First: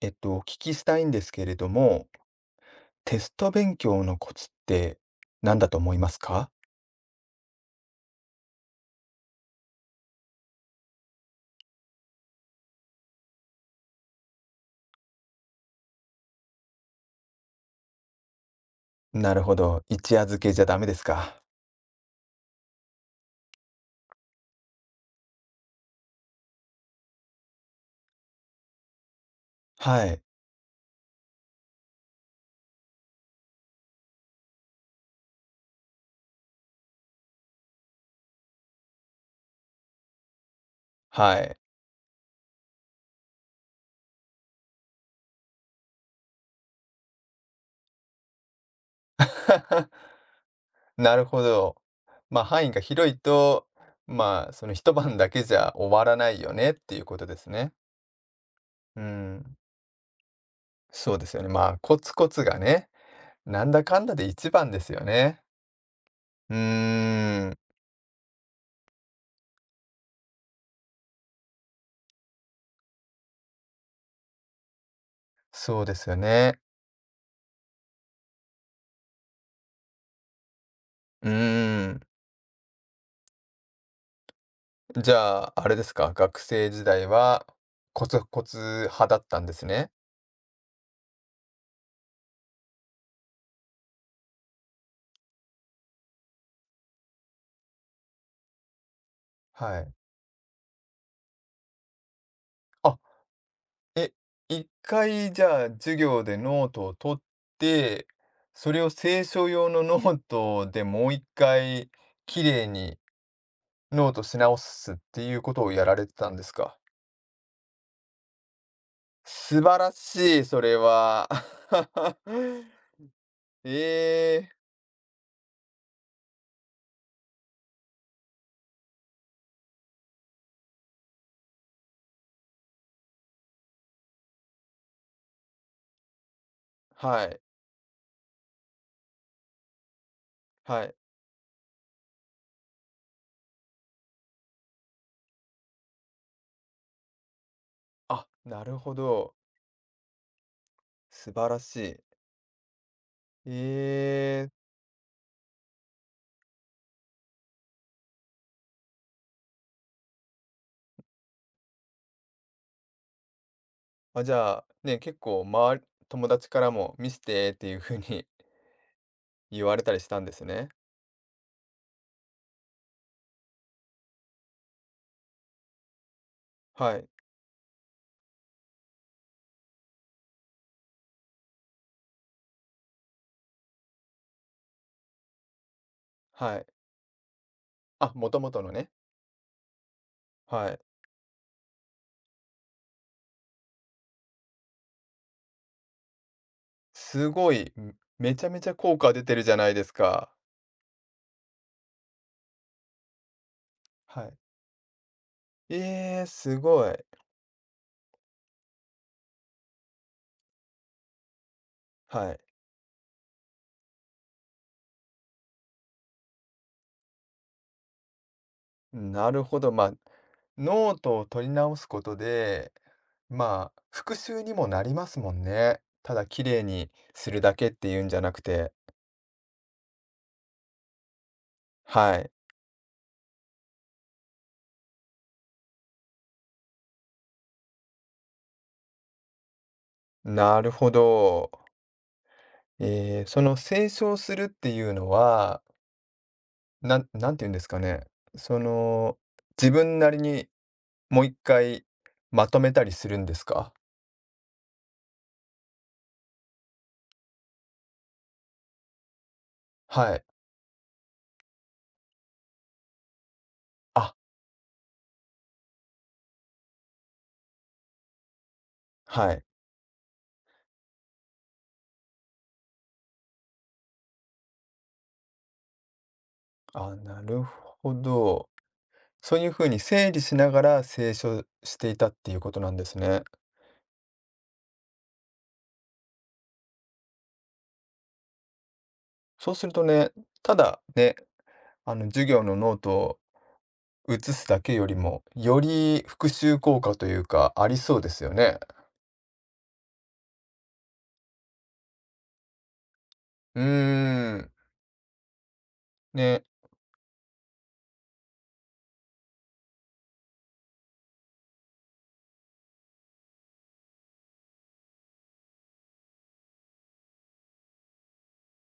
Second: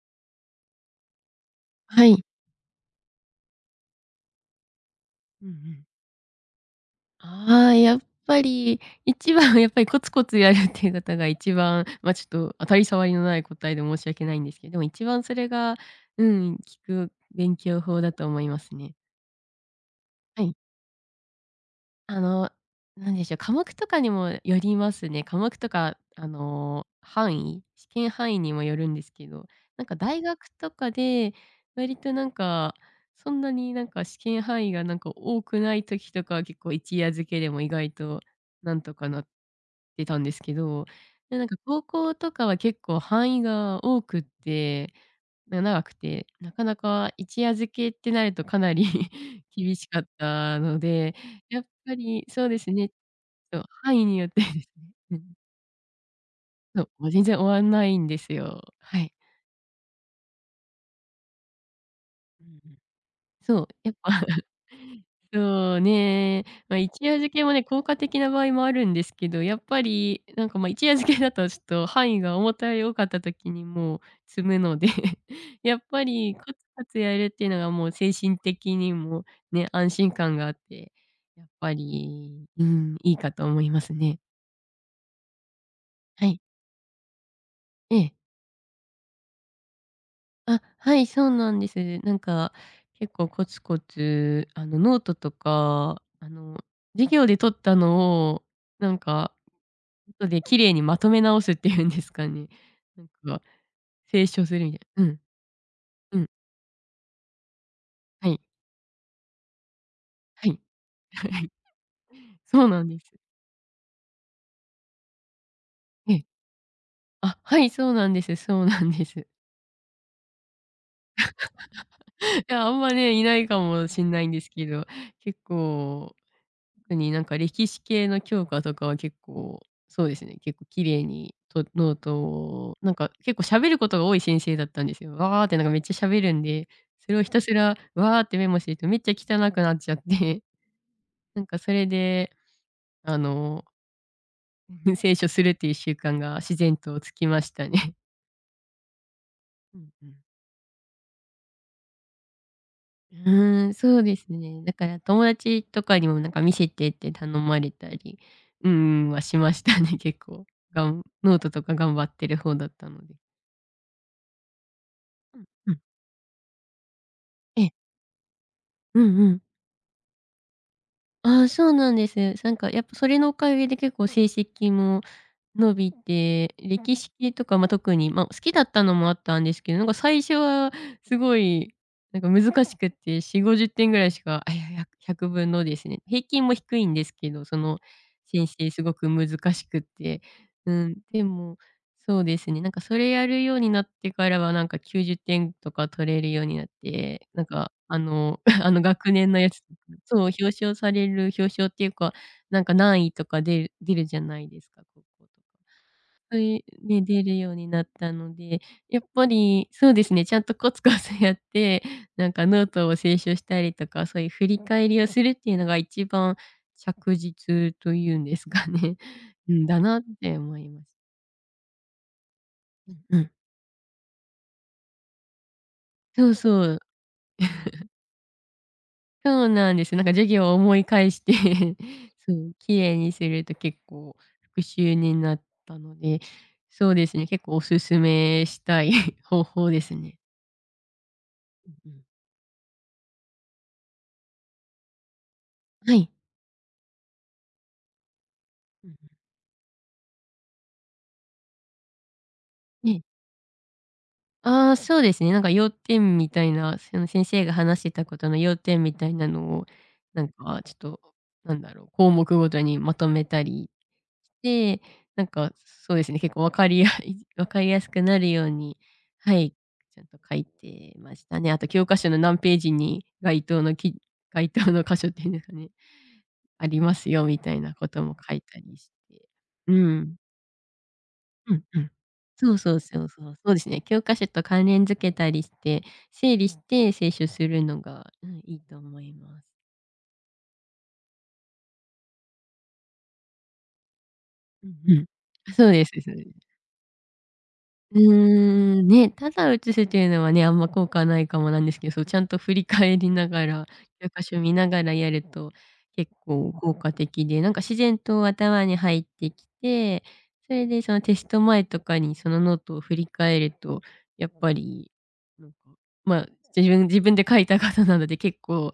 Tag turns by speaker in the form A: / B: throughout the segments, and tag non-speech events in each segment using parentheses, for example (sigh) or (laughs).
A: お聞きしたいんですけれど
B: は
A: も、
B: い。
A: テスト勉強のコツって
B: うんう
A: 何だと
B: ん。
A: 思いますか？
B: ああ、やっぱり一番はやっぱりコツコツやるっていう方が一番、ちょっと当たり障りのない答えで申し訳ないんですけど、一番それが、うん、効く勉強法だと思いますね。
A: なるほど、一夜漬
B: は
A: け
B: い。
A: じゃダメですか。
B: あの、なんでしょう、科目とかにもよりますね。科目とか、試験範囲にもよるんですけど、
A: はい、
B: 大学とかで、割となんか、そんなに試験範囲が多くない時とかは結構一夜漬けでも意外となんとかなってたんですけど、
A: は
B: で、
A: い。
B: 高校とかは結構範囲が多くって長くて、なかなか一夜漬けってなるとかなり (laughs) 厳し
A: (laughs)
B: かったので、
A: なるほ
B: やっ
A: ど。
B: ぱり
A: ま、あ、
B: そうで
A: 範囲
B: す
A: が
B: ね、
A: 広い
B: そう、
A: と、
B: 範囲によってで
A: まあ、
B: す
A: その一
B: ね。う
A: 晩だ
B: ん。
A: けじゃ終わらないよねっ
B: そう、
A: ていう
B: もう
A: こ
B: 全
A: とで
B: 然終
A: す
B: わん
A: ね。
B: ないんですよ。は
A: うー
B: い。
A: ん、そうですよね。まあ、コツコツ
B: う
A: が
B: ん。
A: ね、
B: そ
A: な
B: う、
A: んだ
B: やっ
A: か
B: ぱ
A: んだで一番ですよ
B: (laughs)
A: ね。
B: そうね、
A: う
B: まあ、一夜漬け
A: ー
B: も
A: ん、
B: ね、効果的な場合もあるんですけど、やっぱりまあ、一夜漬けだとちょっと範囲が重たい多かった時にもう積むので (laughs)、や
A: そ
B: っ
A: うで
B: ぱ
A: すよ
B: りコツ
A: ね。
B: コツやるっていうのがもう精神的にもね、安心感があって、
A: うー
B: やっぱ
A: ん。
B: り、うん、いいかと思いますね。
A: じゃあ、あれですか、
B: は
A: 学
B: い。
A: 生時代は
B: え
A: コ
B: え。
A: ツコツ派だったんですね。
B: あ、はい、そうなんです。結構コツコツ、ノートとか、授業で取ったのを、なんか、
A: はい。
B: 後で綺麗にまとめ直すっていうんですかね。
A: あ、
B: なんか、
A: え、
B: 清書する
A: 一
B: みたいな。うん、
A: 回じゃあ授
B: う
A: 業
B: ん、
A: でノートを取って、
B: はい、
A: それを清書用のノー
B: はい、
A: トでもう一
B: はい。
A: 回綺
B: そ
A: 麗
B: うなん
A: に
B: です。
A: ノートし直すっていうことをやられて
B: ええ。
A: たんですか？
B: あ、はい、そうなんです、そうなんです。
A: 素晴らしい、それは。
B: (laughs) いや、あん
A: (laughs)
B: まね、いないか
A: え
B: もしんないんです
A: え、
B: けど、結構特に歴史系の教科とかは結構、そうですね、結構綺麗にノートを結構喋ることが多い先生だったんですよ。わーってめっちゃ喋るんで、それを
A: は
B: ひ
A: い、
B: たすらわーってメモしてるとめっちゃ汚くなっちゃって、
A: はい。
B: (laughs) なんかそれで、あの、(laughs) 聖書するっていう習慣が自然とつきましたね。
A: あ、なるほど。
B: うんうん。
A: 素晴らしい。
B: う
A: え
B: ーん、そうですね。
A: え、
B: だから友達とかにも見せてって頼まれたり、うんはしましたね、(laughs) 結構。ノートとか頑張ってる方だったので。
A: あ、じゃあ、ね、結
B: う
A: 構
B: んう
A: ま
B: ん。
A: り、友達からも見せてっ
B: え
A: て
B: え。
A: いう風に
B: うんうん。
A: (laughs) 言われたりしたんですね。
B: ああ、そうなんです。やっぱそれのおかげで結構成績も伸びて、歴
A: はい、
B: 史系とか、ま、特に、ま、好きだったのもあったんですけど、最初はすごい、難しくて、40、50点ぐらいしか、あ、いや、100分のですね、平均も
A: はい。
B: 低いんですけど、その
A: あ、もと
B: 先
A: もとの
B: 生す
A: ね。
B: ごく難しくて、
A: は
B: う
A: い。
B: ん、でも、そうですね、それやるようになってからは、90点とか取れるようになっ
A: す
B: て、
A: ごい、めちゃめ
B: (laughs)
A: ち
B: あ
A: ゃ
B: の
A: 効果
B: 学
A: 出
B: 年
A: て
B: の
A: る
B: や
A: じゃ
B: つ
A: ないです
B: そう、
A: か。
B: 表彰される表彰っていうか何位とか出るじゃ
A: はい。
B: ないですか、高校とか。
A: ええ、
B: そう
A: す
B: いう、
A: ごい。
B: ね出るようになったので、やっぱりそうですね、ちゃんとコツコツやって、
A: はい。
B: ノートを清書したりとか、そういう振り返りをするっていうのが一番着実というんですかね。
A: なる
B: う
A: ほ
B: ん、
A: ど。
B: だ
A: まあ、
B: なって思います。
A: ノートを取り直すことで、
B: うんうん。
A: まあ、復習にもなりますもんね。ただ
B: そう
A: 綺麗
B: そう。
A: にするだけっていうんじゃなくて。
B: そうなんです。授業を思い返して (laughs)
A: はい。
B: そう、綺麗にすると結構復習になったので、そうですね、結構おすすめしたい (laughs) 方法ですね。
A: なるほど。
B: うんうん、
A: その清書するっていうのは、
B: はい。
A: なんて言うんですかね。そ
B: うんう
A: の、
B: ん
A: 自分なりにもう一回まとめたり
B: ね
A: するんですか。
B: ああ、そうですね。要点みたいな、その先生が話してたことの要点みたいなのを、
A: は
B: な
A: い。
B: んかちょっと、なんだろう、項目ごとにまとめたり
A: あ、
B: して、なんかそうですね、結構わかりや (laughs) わかりやすくなるように、
A: は
B: は
A: い。
B: い、ちゃんと書いてましたね。あと教科書の何ページに該当の箇所っていうんですかね、あり
A: あ、
B: ます
A: な
B: よみ
A: る
B: たいなこ
A: ほ
B: とも書い
A: ど。
B: たりして。
A: そういうふう
B: う
A: に整
B: ん。
A: 理しながら聖書
B: うん
A: し
B: う
A: て
B: ん。
A: いたっていうこ
B: そう
A: とな
B: そ
A: ん
B: う
A: です
B: そう
A: ね。
B: そう。そうですね。教科書と関連付けたりして、整理して、清書するのが、うん、いいと思います。
A: そうするとね、ただね、あの授業のノートを写すだ
B: う
A: けよ
B: ん
A: り
B: うん。
A: も、
B: あ、
A: よ
B: そうです
A: り
B: そうで
A: 復
B: す。
A: 習効果というかあり
B: う
A: そう
B: ー
A: ですよね。
B: ん、ね、ただ映すというのはね、あんま効果ないかもなんですけど、そう、ちゃんと振り返りなが
A: う
B: ら、教科
A: ー
B: 書
A: ん。
B: 見ながらやると結
A: ね、
B: 構効果的で、自然と頭に入ってきて、それでそのテスト前とかにそのノートを振り返ると、やっぱり、なんか、まあ、自分で書いた方なので結構、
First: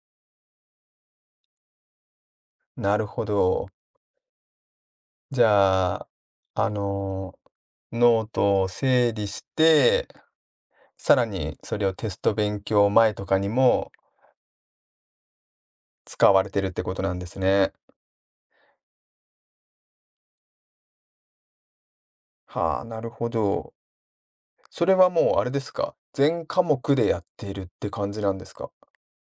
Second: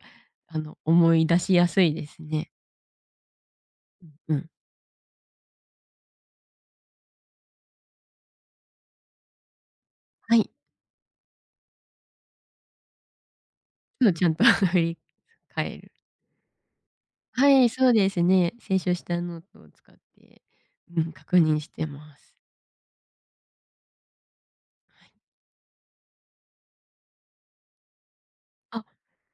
B: 思い出しやすいですね。
A: なるほど。
B: うん。
A: じゃあ、あの、ノートを整理して、
B: はい。
A: さらにそれをテスト勉強前とかにも
B: そう、ちゃんと (laughs) 振り返る。
A: 使われてるってことなんです
B: はい、
A: ね。
B: そうですね。清書したノートを使って、うん、確認してます。
A: はあ、なるほど。それはもうあれですか、全科目でやっているって感じなんですか？
B: あ、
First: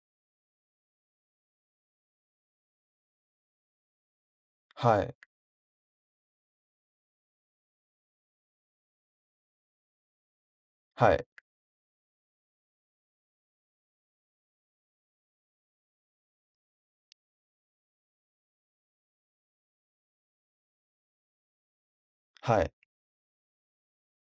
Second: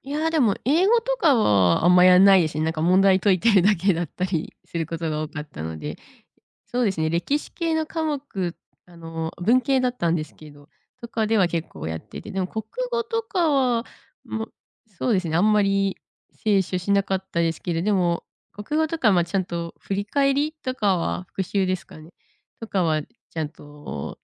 B: いや、でも英語とかはあんまやんないですね。問題解いてるだけだったりするこ
A: は
B: と
A: い、
B: が多かったので、そうですね、歴史系の科目、文系だったんですけど、と
A: はい、
B: かでは結構やってて、でも国語とかは、もそうですね、あんまり摂取しなかったですけど、でも、国語とか、ま、ちゃんと振り返りとかは復習ですかね、
A: は
B: と
A: い。
B: かはちゃんと、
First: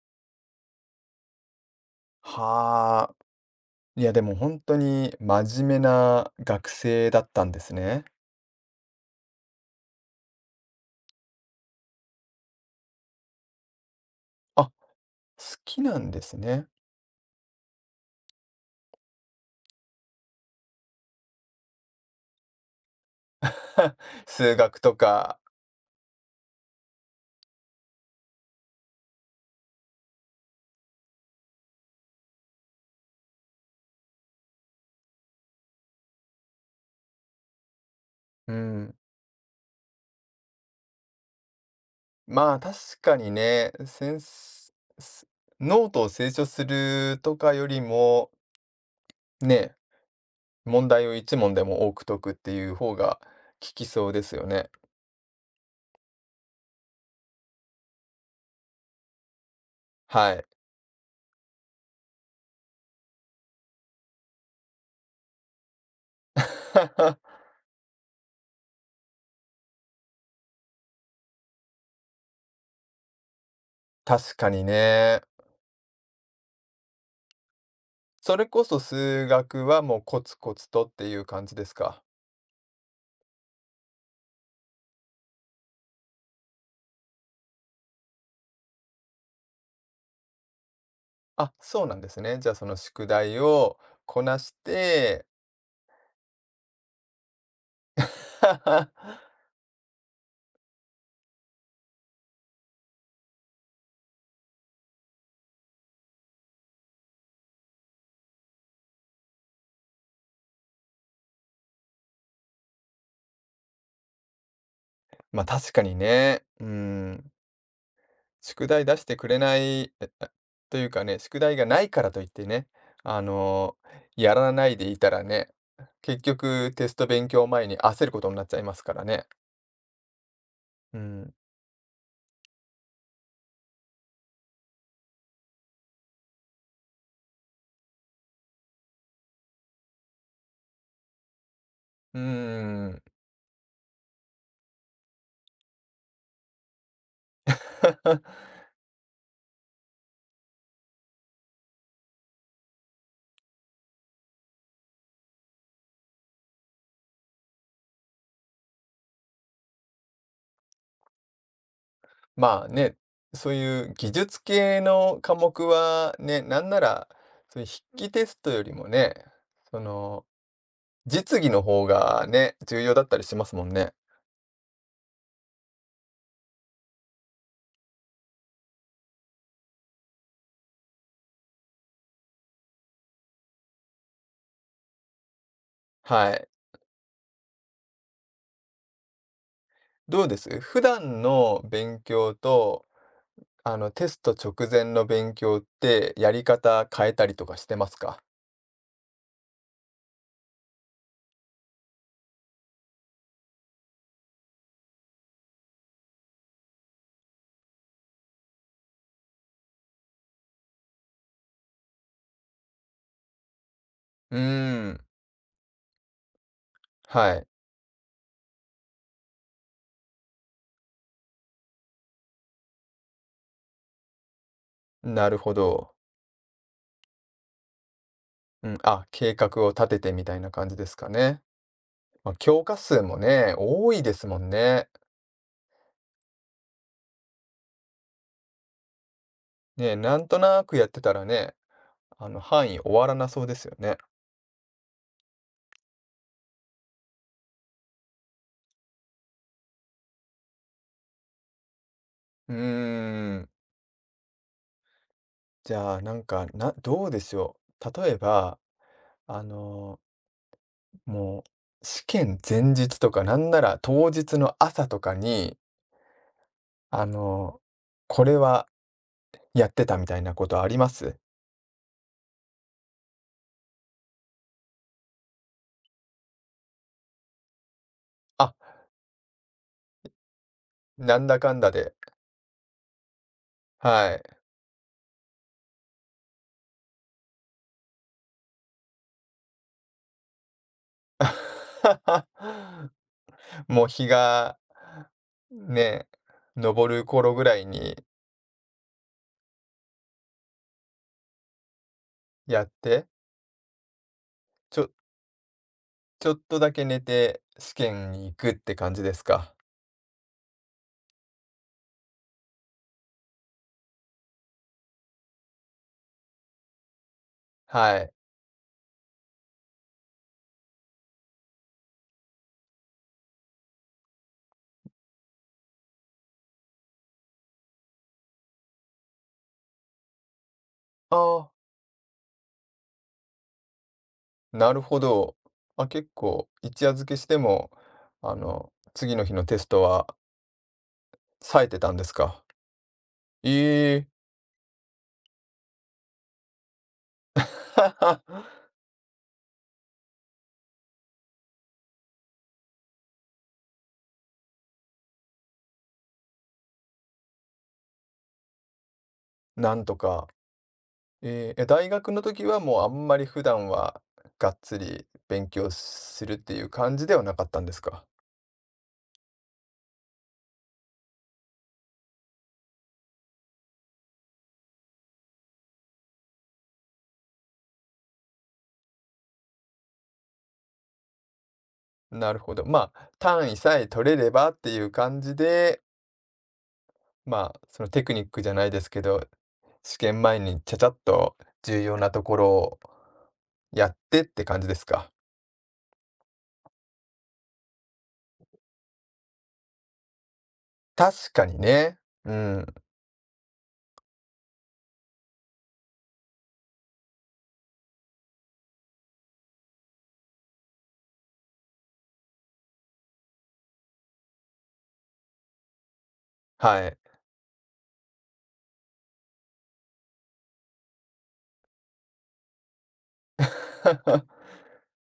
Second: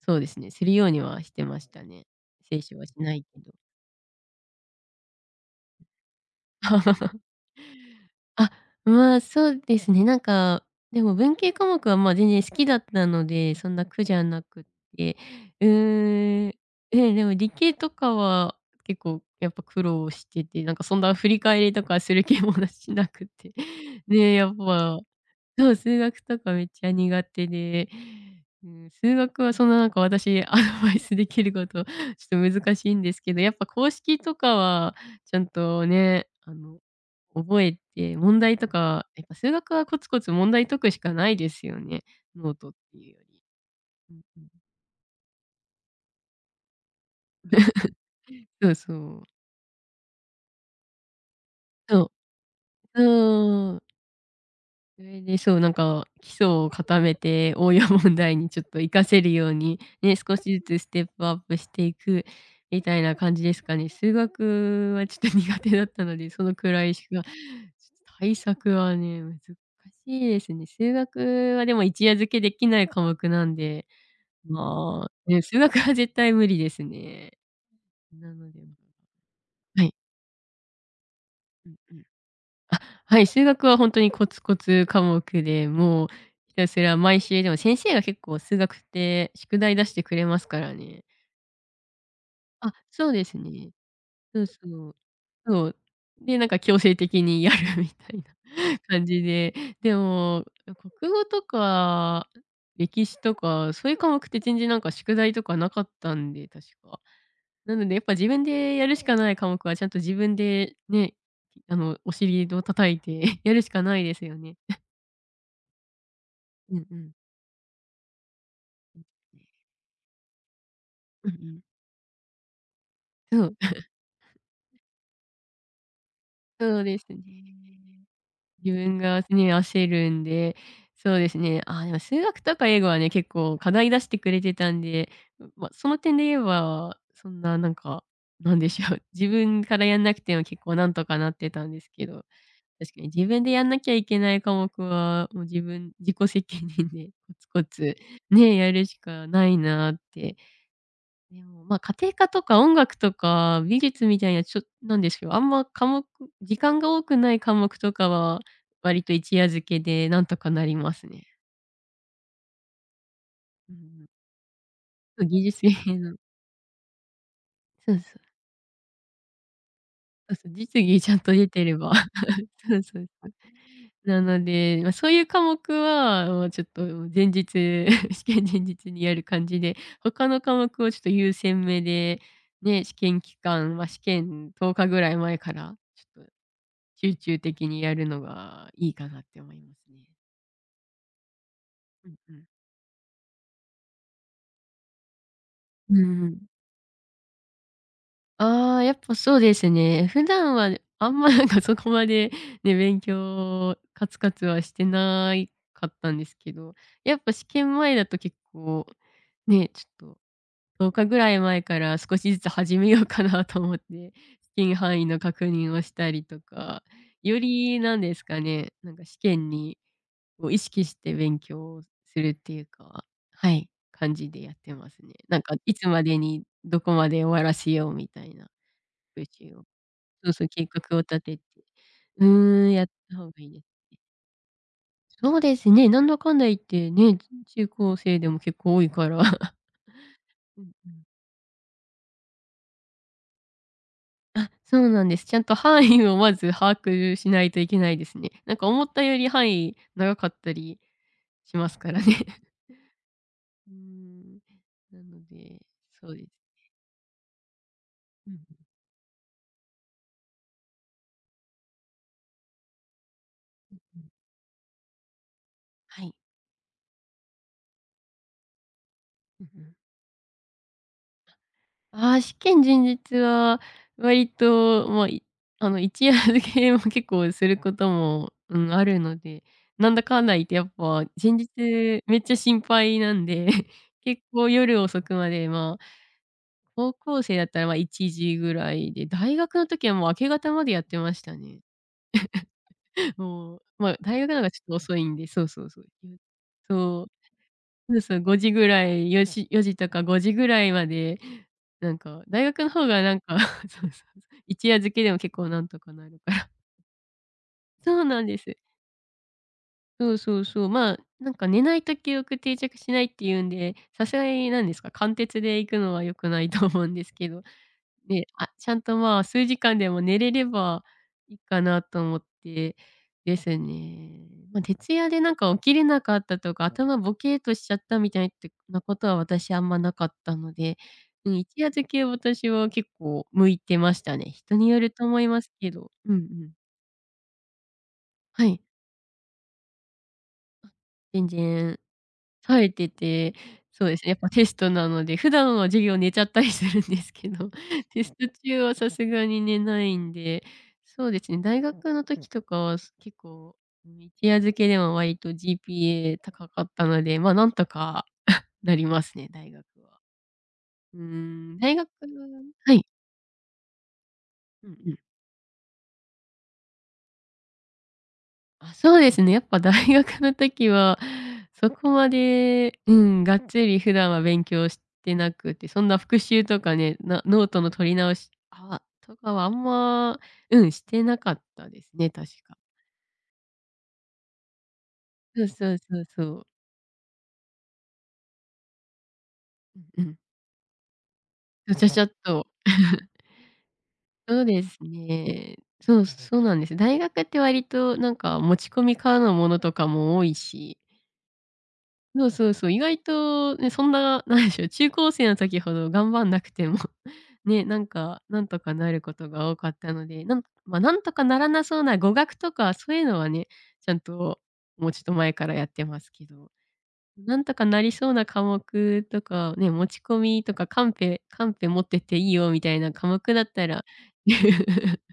B: そうですね、するようにはしてましたね。聖書はし
A: は
B: な
A: あ。
B: いけど。
A: いや、でも本当に真面目な学生
B: (laughs)
A: だったんですね。
B: あ、まあ、そうですね。でも文系科目は、まあ、全然好きだったので、そんな苦じゃなく
A: あ、
B: っ
A: 好
B: て、う
A: きなんです
B: ーん、
A: ね。
B: え、でも理系とかは結構やっぱ苦労してて、そんな振り返りとかする気もしなくて、(laughs)
A: (laughs)
B: ねえ、やっ
A: 数学と
B: ぱ
A: か、
B: そう、数学とかめっちゃ苦手で、うん、数学はそんな私アドバイスできること、ちょっと難しいんですけど、やっぱ公式とかはちゃんとね、覚えて、問
A: う
B: 題と
A: ん。
B: か、やっぱ数学はコツコツ問題解くしかないですよね。
A: ま
B: ノ
A: あ、
B: ートっ
A: 確
B: ていう
A: か
B: よ
A: に
B: り。
A: ね、せ
B: うん
A: ん
B: うん。
A: すノートを清書するとかよりも、
B: そうそう。
A: ね、問題を一問でも多
B: そ
A: く
B: う。
A: 解くっていう方が効
B: そう。
A: きそうですよね。
B: それで、そう、基礎を固めて、応用問題にちょっと活かせるように、ね、
A: は
B: 少し
A: い。
B: ずつステップアップしていくみたいな感じですかね。数学はちょっと苦手だったので、そのくらいしか、ちょ
A: (laughs)
B: っと対策はね、難しいですね。数学はでも一夜漬けできない科目なんで、
A: 確かに
B: ま
A: ね。
B: あ、ね、数学は絶対無理ですね。な
A: それ
B: ので
A: こそ数学は
B: はい。
A: もうコツコツとっていう感じで
B: う
A: す
B: んう
A: か？
B: ん。はい、数学は本当にコツコツ科目で、もうひたすら毎週でも先生が結構数学って宿題出してくれますからね。
A: あ、そうなんですね。じゃあそ
B: あ、
A: の宿
B: そうです
A: 題
B: ね。
A: をこな
B: そう
A: し
B: そう。
A: て、
B: そう。で、強制的にやる (laughs) みたいな感
A: (laughs)
B: じで、でも、国語とか歴史とか、そういう科目って全然宿題とかなかったんで、確か。なのでやっぱ自分でやるしかない科目はちゃんと自分でね、お尻を叩いて (laughs) やるしかないですよね。
A: ま、あ確かにね。うー
B: うんうん。
A: ん。宿題出してくれない、え、あ、というかね、
B: うんう
A: 宿題
B: ん。
A: がないからといってね、あ
B: そう、
A: の、
B: (laughs)
A: やらないでいたらね、結局
B: そう
A: テス
B: で
A: ト
B: すね。
A: 勉強前に焦ることになっちゃいま
B: 自
A: すか
B: 分
A: ら
B: が
A: ね。
B: ね、焦るんで、
A: う
B: そうで
A: ん。
B: すね。あでも数学とか英語はね、結構課題出してくれてたんで、ま、その点で言えば、そんななんか、なんでしょう、(laughs) 自分からやんなくても結構なんとかなってたんですけ
A: う
B: ど、
A: ー
B: 確か
A: ん。
B: に自分でやんなきゃいけない科目は、もう自分自己責任でコツコツ
A: (laughs)
B: ね、やるしかないなって。でも、まあ、家庭科とか音楽とか美術みたいな、ちょなんでしょう、あんま科目時間が多くない科目とかは、割と一夜漬けでなんとかなりますね。
A: まあね、そう
B: う
A: いう
B: ん、
A: 技術系の
B: そう、
A: 科
B: 技術
A: 目
B: 系
A: は
B: の。
A: ね、なんなら、そういう
B: そう
A: 筆記
B: そ
A: テ
B: う。
A: ストよりもね、その、
B: そうそう、実技ちゃんと
A: 実
B: 出
A: 技の
B: てれ
A: 方
B: ば。
A: が
B: (laughs)
A: ね、
B: そ
A: 重
B: う
A: 要
B: そ
A: だ
B: う
A: ったり
B: そう。
A: しますもんね。
B: なので、ま、そういう科目は、もうちょっと前日、(laughs) 試験前日にやる感じで、他の科目をちょっと優先めで、ね、試験期間、ま、試験10日ぐらい前から、ちょっと
A: はい。
B: 集中的にやるのがいいかなって思いますね。
A: どうです普段の勉
B: うんう
A: 強
B: ん。
A: と、テスト直前の勉強っ
B: うん
A: て、
B: う
A: や
B: ん。
A: り方変えたりとかしてますか。
B: ああ、やっぱそうですね。普段はあんまなんかそこまでね、勉強カツカツはしてないかったんですけど、やっぱ試験前だと結構ね、ちょっと10日ぐらい前から少しずつ始めようかなと思って、
A: う
B: 試験
A: ーん。
B: 範囲の確認をしたりとか、
A: は
B: よ
A: い。
B: りなんですかね、なんか試験にを意識して勉強するっていうか、はい、感じでやってますね。
A: なる
B: なん
A: ほ
B: かいつ
A: ど。
B: までにどこまで終わらせようみたいな
A: うん。あ、
B: 復
A: 計
B: 習を。
A: 画を立ててみ
B: そう
A: たい
B: そう、
A: な
B: 計
A: 感じです
B: 画を
A: か
B: 立て
A: ね。
B: て。う
A: まあ、教
B: ーん、
A: 科
B: やっ
A: 数も
B: た方がいい
A: ね、
B: です。
A: 多いですもんね。
B: そうですね、なんだかんだ言ってね、中高生でも結構多いから。(laughs)
A: ねえ、なんと
B: う
A: な
B: ん
A: くやっ
B: う
A: て
B: ん。
A: たらね、範囲終わらなそうですよね。
B: あ、そうなんです。ちゃんと範囲をまず把握しないといけないですね。なんか思ったより範囲長かったりしますからね。
A: うー
B: (laughs)
A: ん。
B: うーん、なので、
A: じゃあ、
B: そ
A: な
B: う
A: ん
B: で
A: か、
B: す。
A: どうでしょう。例え
B: うんう
A: ば、
B: ん、
A: あの、もう、試験前日とか、なんなら当日の朝とかに、
B: はい。
A: あの、これは
B: うんう
A: やっ
B: ん。
A: てたみたいなことあります
B: ああ、試験前日は割と、まあ、い、あの、一夜漬けも結構することも、
A: あ、
B: うん、あるので、なんだかんだ言ってやっぱ
A: なん
B: 前
A: だ
B: 日
A: かんだで。
B: めっちゃ心配なんで、(laughs)
A: はい。
B: 結構夜遅くまで、まあ、高校生だったら、ま、1時ぐらいで、大学の時はもう明け方までやってましたね。
A: (laughs)
B: もう、
A: もう
B: まあ、
A: 日
B: 大学のが
A: が、
B: ちょっと遅いんで、そうそうそう。
A: ね、昇
B: そ
A: る
B: う。
A: 頃ぐらい
B: そう
A: に
B: そう、5時ぐらい、4時4時とか5時ぐらいまで、なんか、大学
A: やっ
B: の方が
A: て、
B: なんか、(laughs) そうそうそう、一夜
A: ちょ
B: 漬けでも結構なんとかなる
A: ち
B: か
A: ょっ
B: ら。
A: と
B: (laughs)
A: だけ寝て、試
B: そう
A: 験
B: な
A: に
B: ん
A: 行
B: で
A: くっ
B: す。
A: て感じですか。
B: そうそうそう。まあ、なんか寝ないと記憶定着しないっていうんで、さすがになんですか、貫徹で行くのは良くないと思うんですけど、
A: はい。
B: で、あ、ちゃんと、まあ、数時間でも寝れればいいかなと思ってですね。まあ、徹夜でなんか起きれなかったとか、頭ボケっとしちゃったみたいってなことは私あんまなかったので、
A: あ
B: うん、一
A: あ、
B: 夜漬け私は結構向いてましたね。人に
A: な
B: よ
A: る
B: る
A: ほ
B: と思い
A: ど。
B: ますけ
A: あ、
B: ど。
A: 結
B: うんう
A: 構、
B: ん。
A: 一夜漬けしても、
B: はい。
A: 次の日のテストは
B: 全
A: 冴え
B: 然
A: てたんですか。
B: 冴えてて、そうで
A: え
B: す
A: え
B: ね、やっぱテストなので、普段は授業寝ちゃったりするんですけど、(laughs) テスト中は
A: (laughs)。
B: さすがに寝ないんで、そうですね、大学の時とかはす結構、一夜漬けでも割と GPA 高かったので、ま、なんとかなりますね、大学
A: なんと
B: は。
A: か。
B: うー
A: え
B: ん、
A: え、
B: 大学、
A: 大学の時は
B: は
A: もう
B: い。
A: あんまり普段はがっ
B: う
A: つ
B: んうん。
A: り勉強するっていう感じではなかったんですか？
B: あ、そうですね。やっぱ大学の時は、そこまで、うん、がっつり普段は勉強してなくて、そんな復習とかね、なノートの取り直しあとかはあんま、うん、してなかったですね、確
A: なるほ
B: か。
A: ど。まあ、単位さえ取れればっていう感じ
B: そうそう
A: で
B: そうそう。
A: まあ、そのテクニックじゃないですけど、試
B: うんうん。
A: 験前にちゃちゃっと重
B: ちゃ
A: 要
B: ちゃ
A: な
B: っ
A: とこ
B: と。
A: ろを
B: (laughs)
A: やってっ
B: そ
A: て
B: う
A: 感
B: で
A: じで
B: す
A: すか？
B: ね。そう、そうなんです。大学って割となんか持ち込みからのものとかも多いし、
A: 確かにね。
B: そう
A: う
B: そう
A: ん、
B: そう、意外とね、そんな、なんでしょう、中高生の時ほど頑張んなくても (laughs)、ね、なんか、なんとかなることが多かったので、なん、まあ、なんとかならなそうな語学とか、そういうのはね、ちゃんともうちょっと前からやってますけど、
A: はい。
B: なんとかなりそうな科目とか、ね、持ち込みとか、カンペカンペ持ってっていいよみたいな科目だったら、
A: (laughs)
B: (laughs)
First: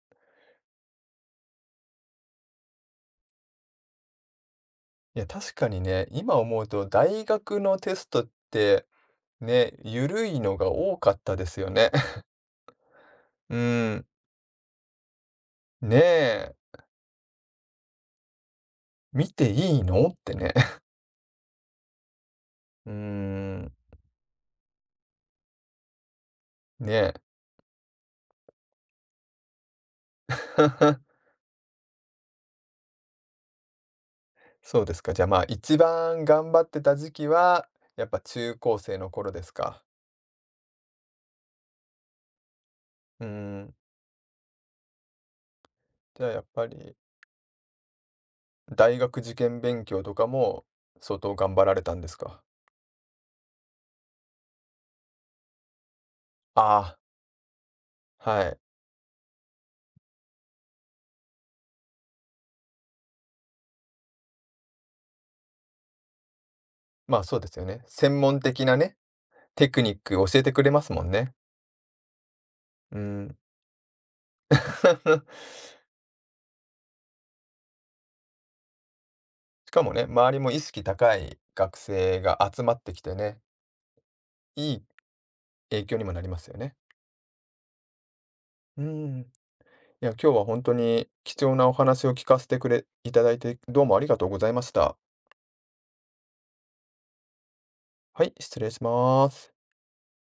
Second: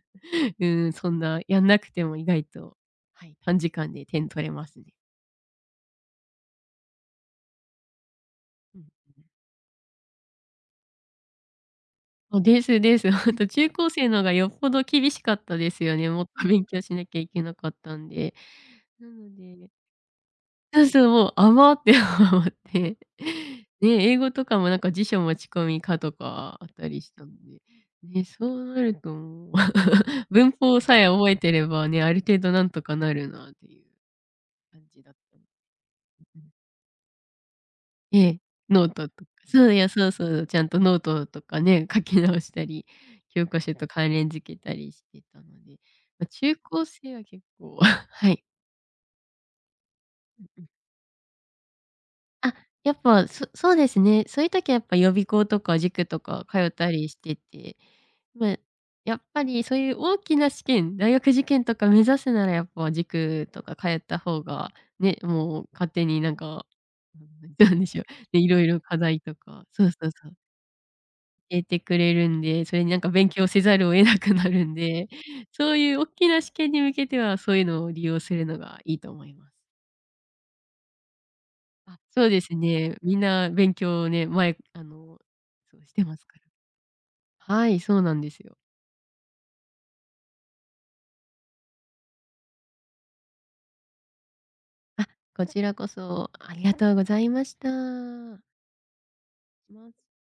B: うん、そんなやんなくても意外と、はい、短時間で点取れますね。
A: いや、確かにね、今思うと大学のテストっ
B: う
A: て、
B: ん。
A: ね、ゆるいのが多かったですよね。(laughs)
B: あ、ですです。(laughs) ほんと
A: う
B: 中高
A: ん、
B: 生のがよっぽど厳しかったです
A: ね
B: よね。もっと
A: え、
B: 勉強しなきゃいけなかったんで。な
A: 見
B: の
A: て
B: で
A: いいのってね。
B: そうそう、もう甘って思っ
A: (laughs) うー
B: て。(laughs)
A: ん、
B: ね、英語とかもなんか辞書持ち込み可とかあった
A: ね
B: りし
A: え。
B: たんで。ね、そうなるともう、(laughs) 文法さ
A: (laughs)
B: え覚えてればね、ある程度なんとかなるなっていう感
A: そうで
B: じ
A: す
B: だ
A: か。
B: っ
A: じゃあ、
B: た。
A: まあ、一番
B: うん、
A: 頑張ってた時期は、やっぱ
B: ええ、
A: 中高
B: ノー
A: 生
B: ト
A: の
B: と
A: 頃
B: か
A: です
B: そう
A: か。
B: や、そうそう、ちゃんとノートとかね、書き直したり、
A: うー
B: 教科書
A: ん。
B: と関連付けたりしてたので、
A: じ
B: ま、
A: ゃあ、やっ
B: 中
A: ぱ
B: 高
A: り、
B: 生は結構 (laughs) はい。
A: 大学受験勉強とか
B: う
A: も、
B: ん。
A: 相当頑張られたんですか。
B: あ、やっぱ、そ、そうですね、そういう時はやっぱ予備校とか塾とか通っ
A: あ
B: た
A: あ、
B: りしてて、
A: は
B: ま、
A: い。
B: やっぱりそういう大きな試験、大学受験とか目指すならやっぱ塾とか通った方が、ね、もう勝手になんか、
A: まあ、
B: (laughs)
A: そうですよ
B: なんなん
A: ね。
B: でしょう、
A: 専門
B: で、色
A: 的な
B: 々
A: ね、
B: 課題とか
A: テク
B: そう
A: ニッ
B: そう
A: ク教
B: そう。
A: えてくれますもんね。
B: えてくれるんで、それにな
A: う
B: んか勉
A: ん。
B: 強せざるを得なくなるんで、
A: (laughs)
B: そういうおっきな試験に向けては、そういうのを利用するのがいいと思います。
A: しかもね、周りも意識高い学
B: あ。
A: 生
B: そう
A: が
B: です
A: 集まって
B: ね、
A: きて
B: みん
A: ね、
B: な勉強をね、前
A: いい
B: あの、そ
A: 影
B: う、し
A: 響に
B: て
A: も
B: ま
A: な
B: す
A: り
B: か
A: ますよね。
B: ら。はい、そうなんですよ。
A: うん。いや、今日は本当に貴重なお話を聞かせてくれいただいて、どうもありがとうございました。
B: あ、こちらこそありがとうございまし
A: はい、
B: た。
A: 失礼します。
B: します。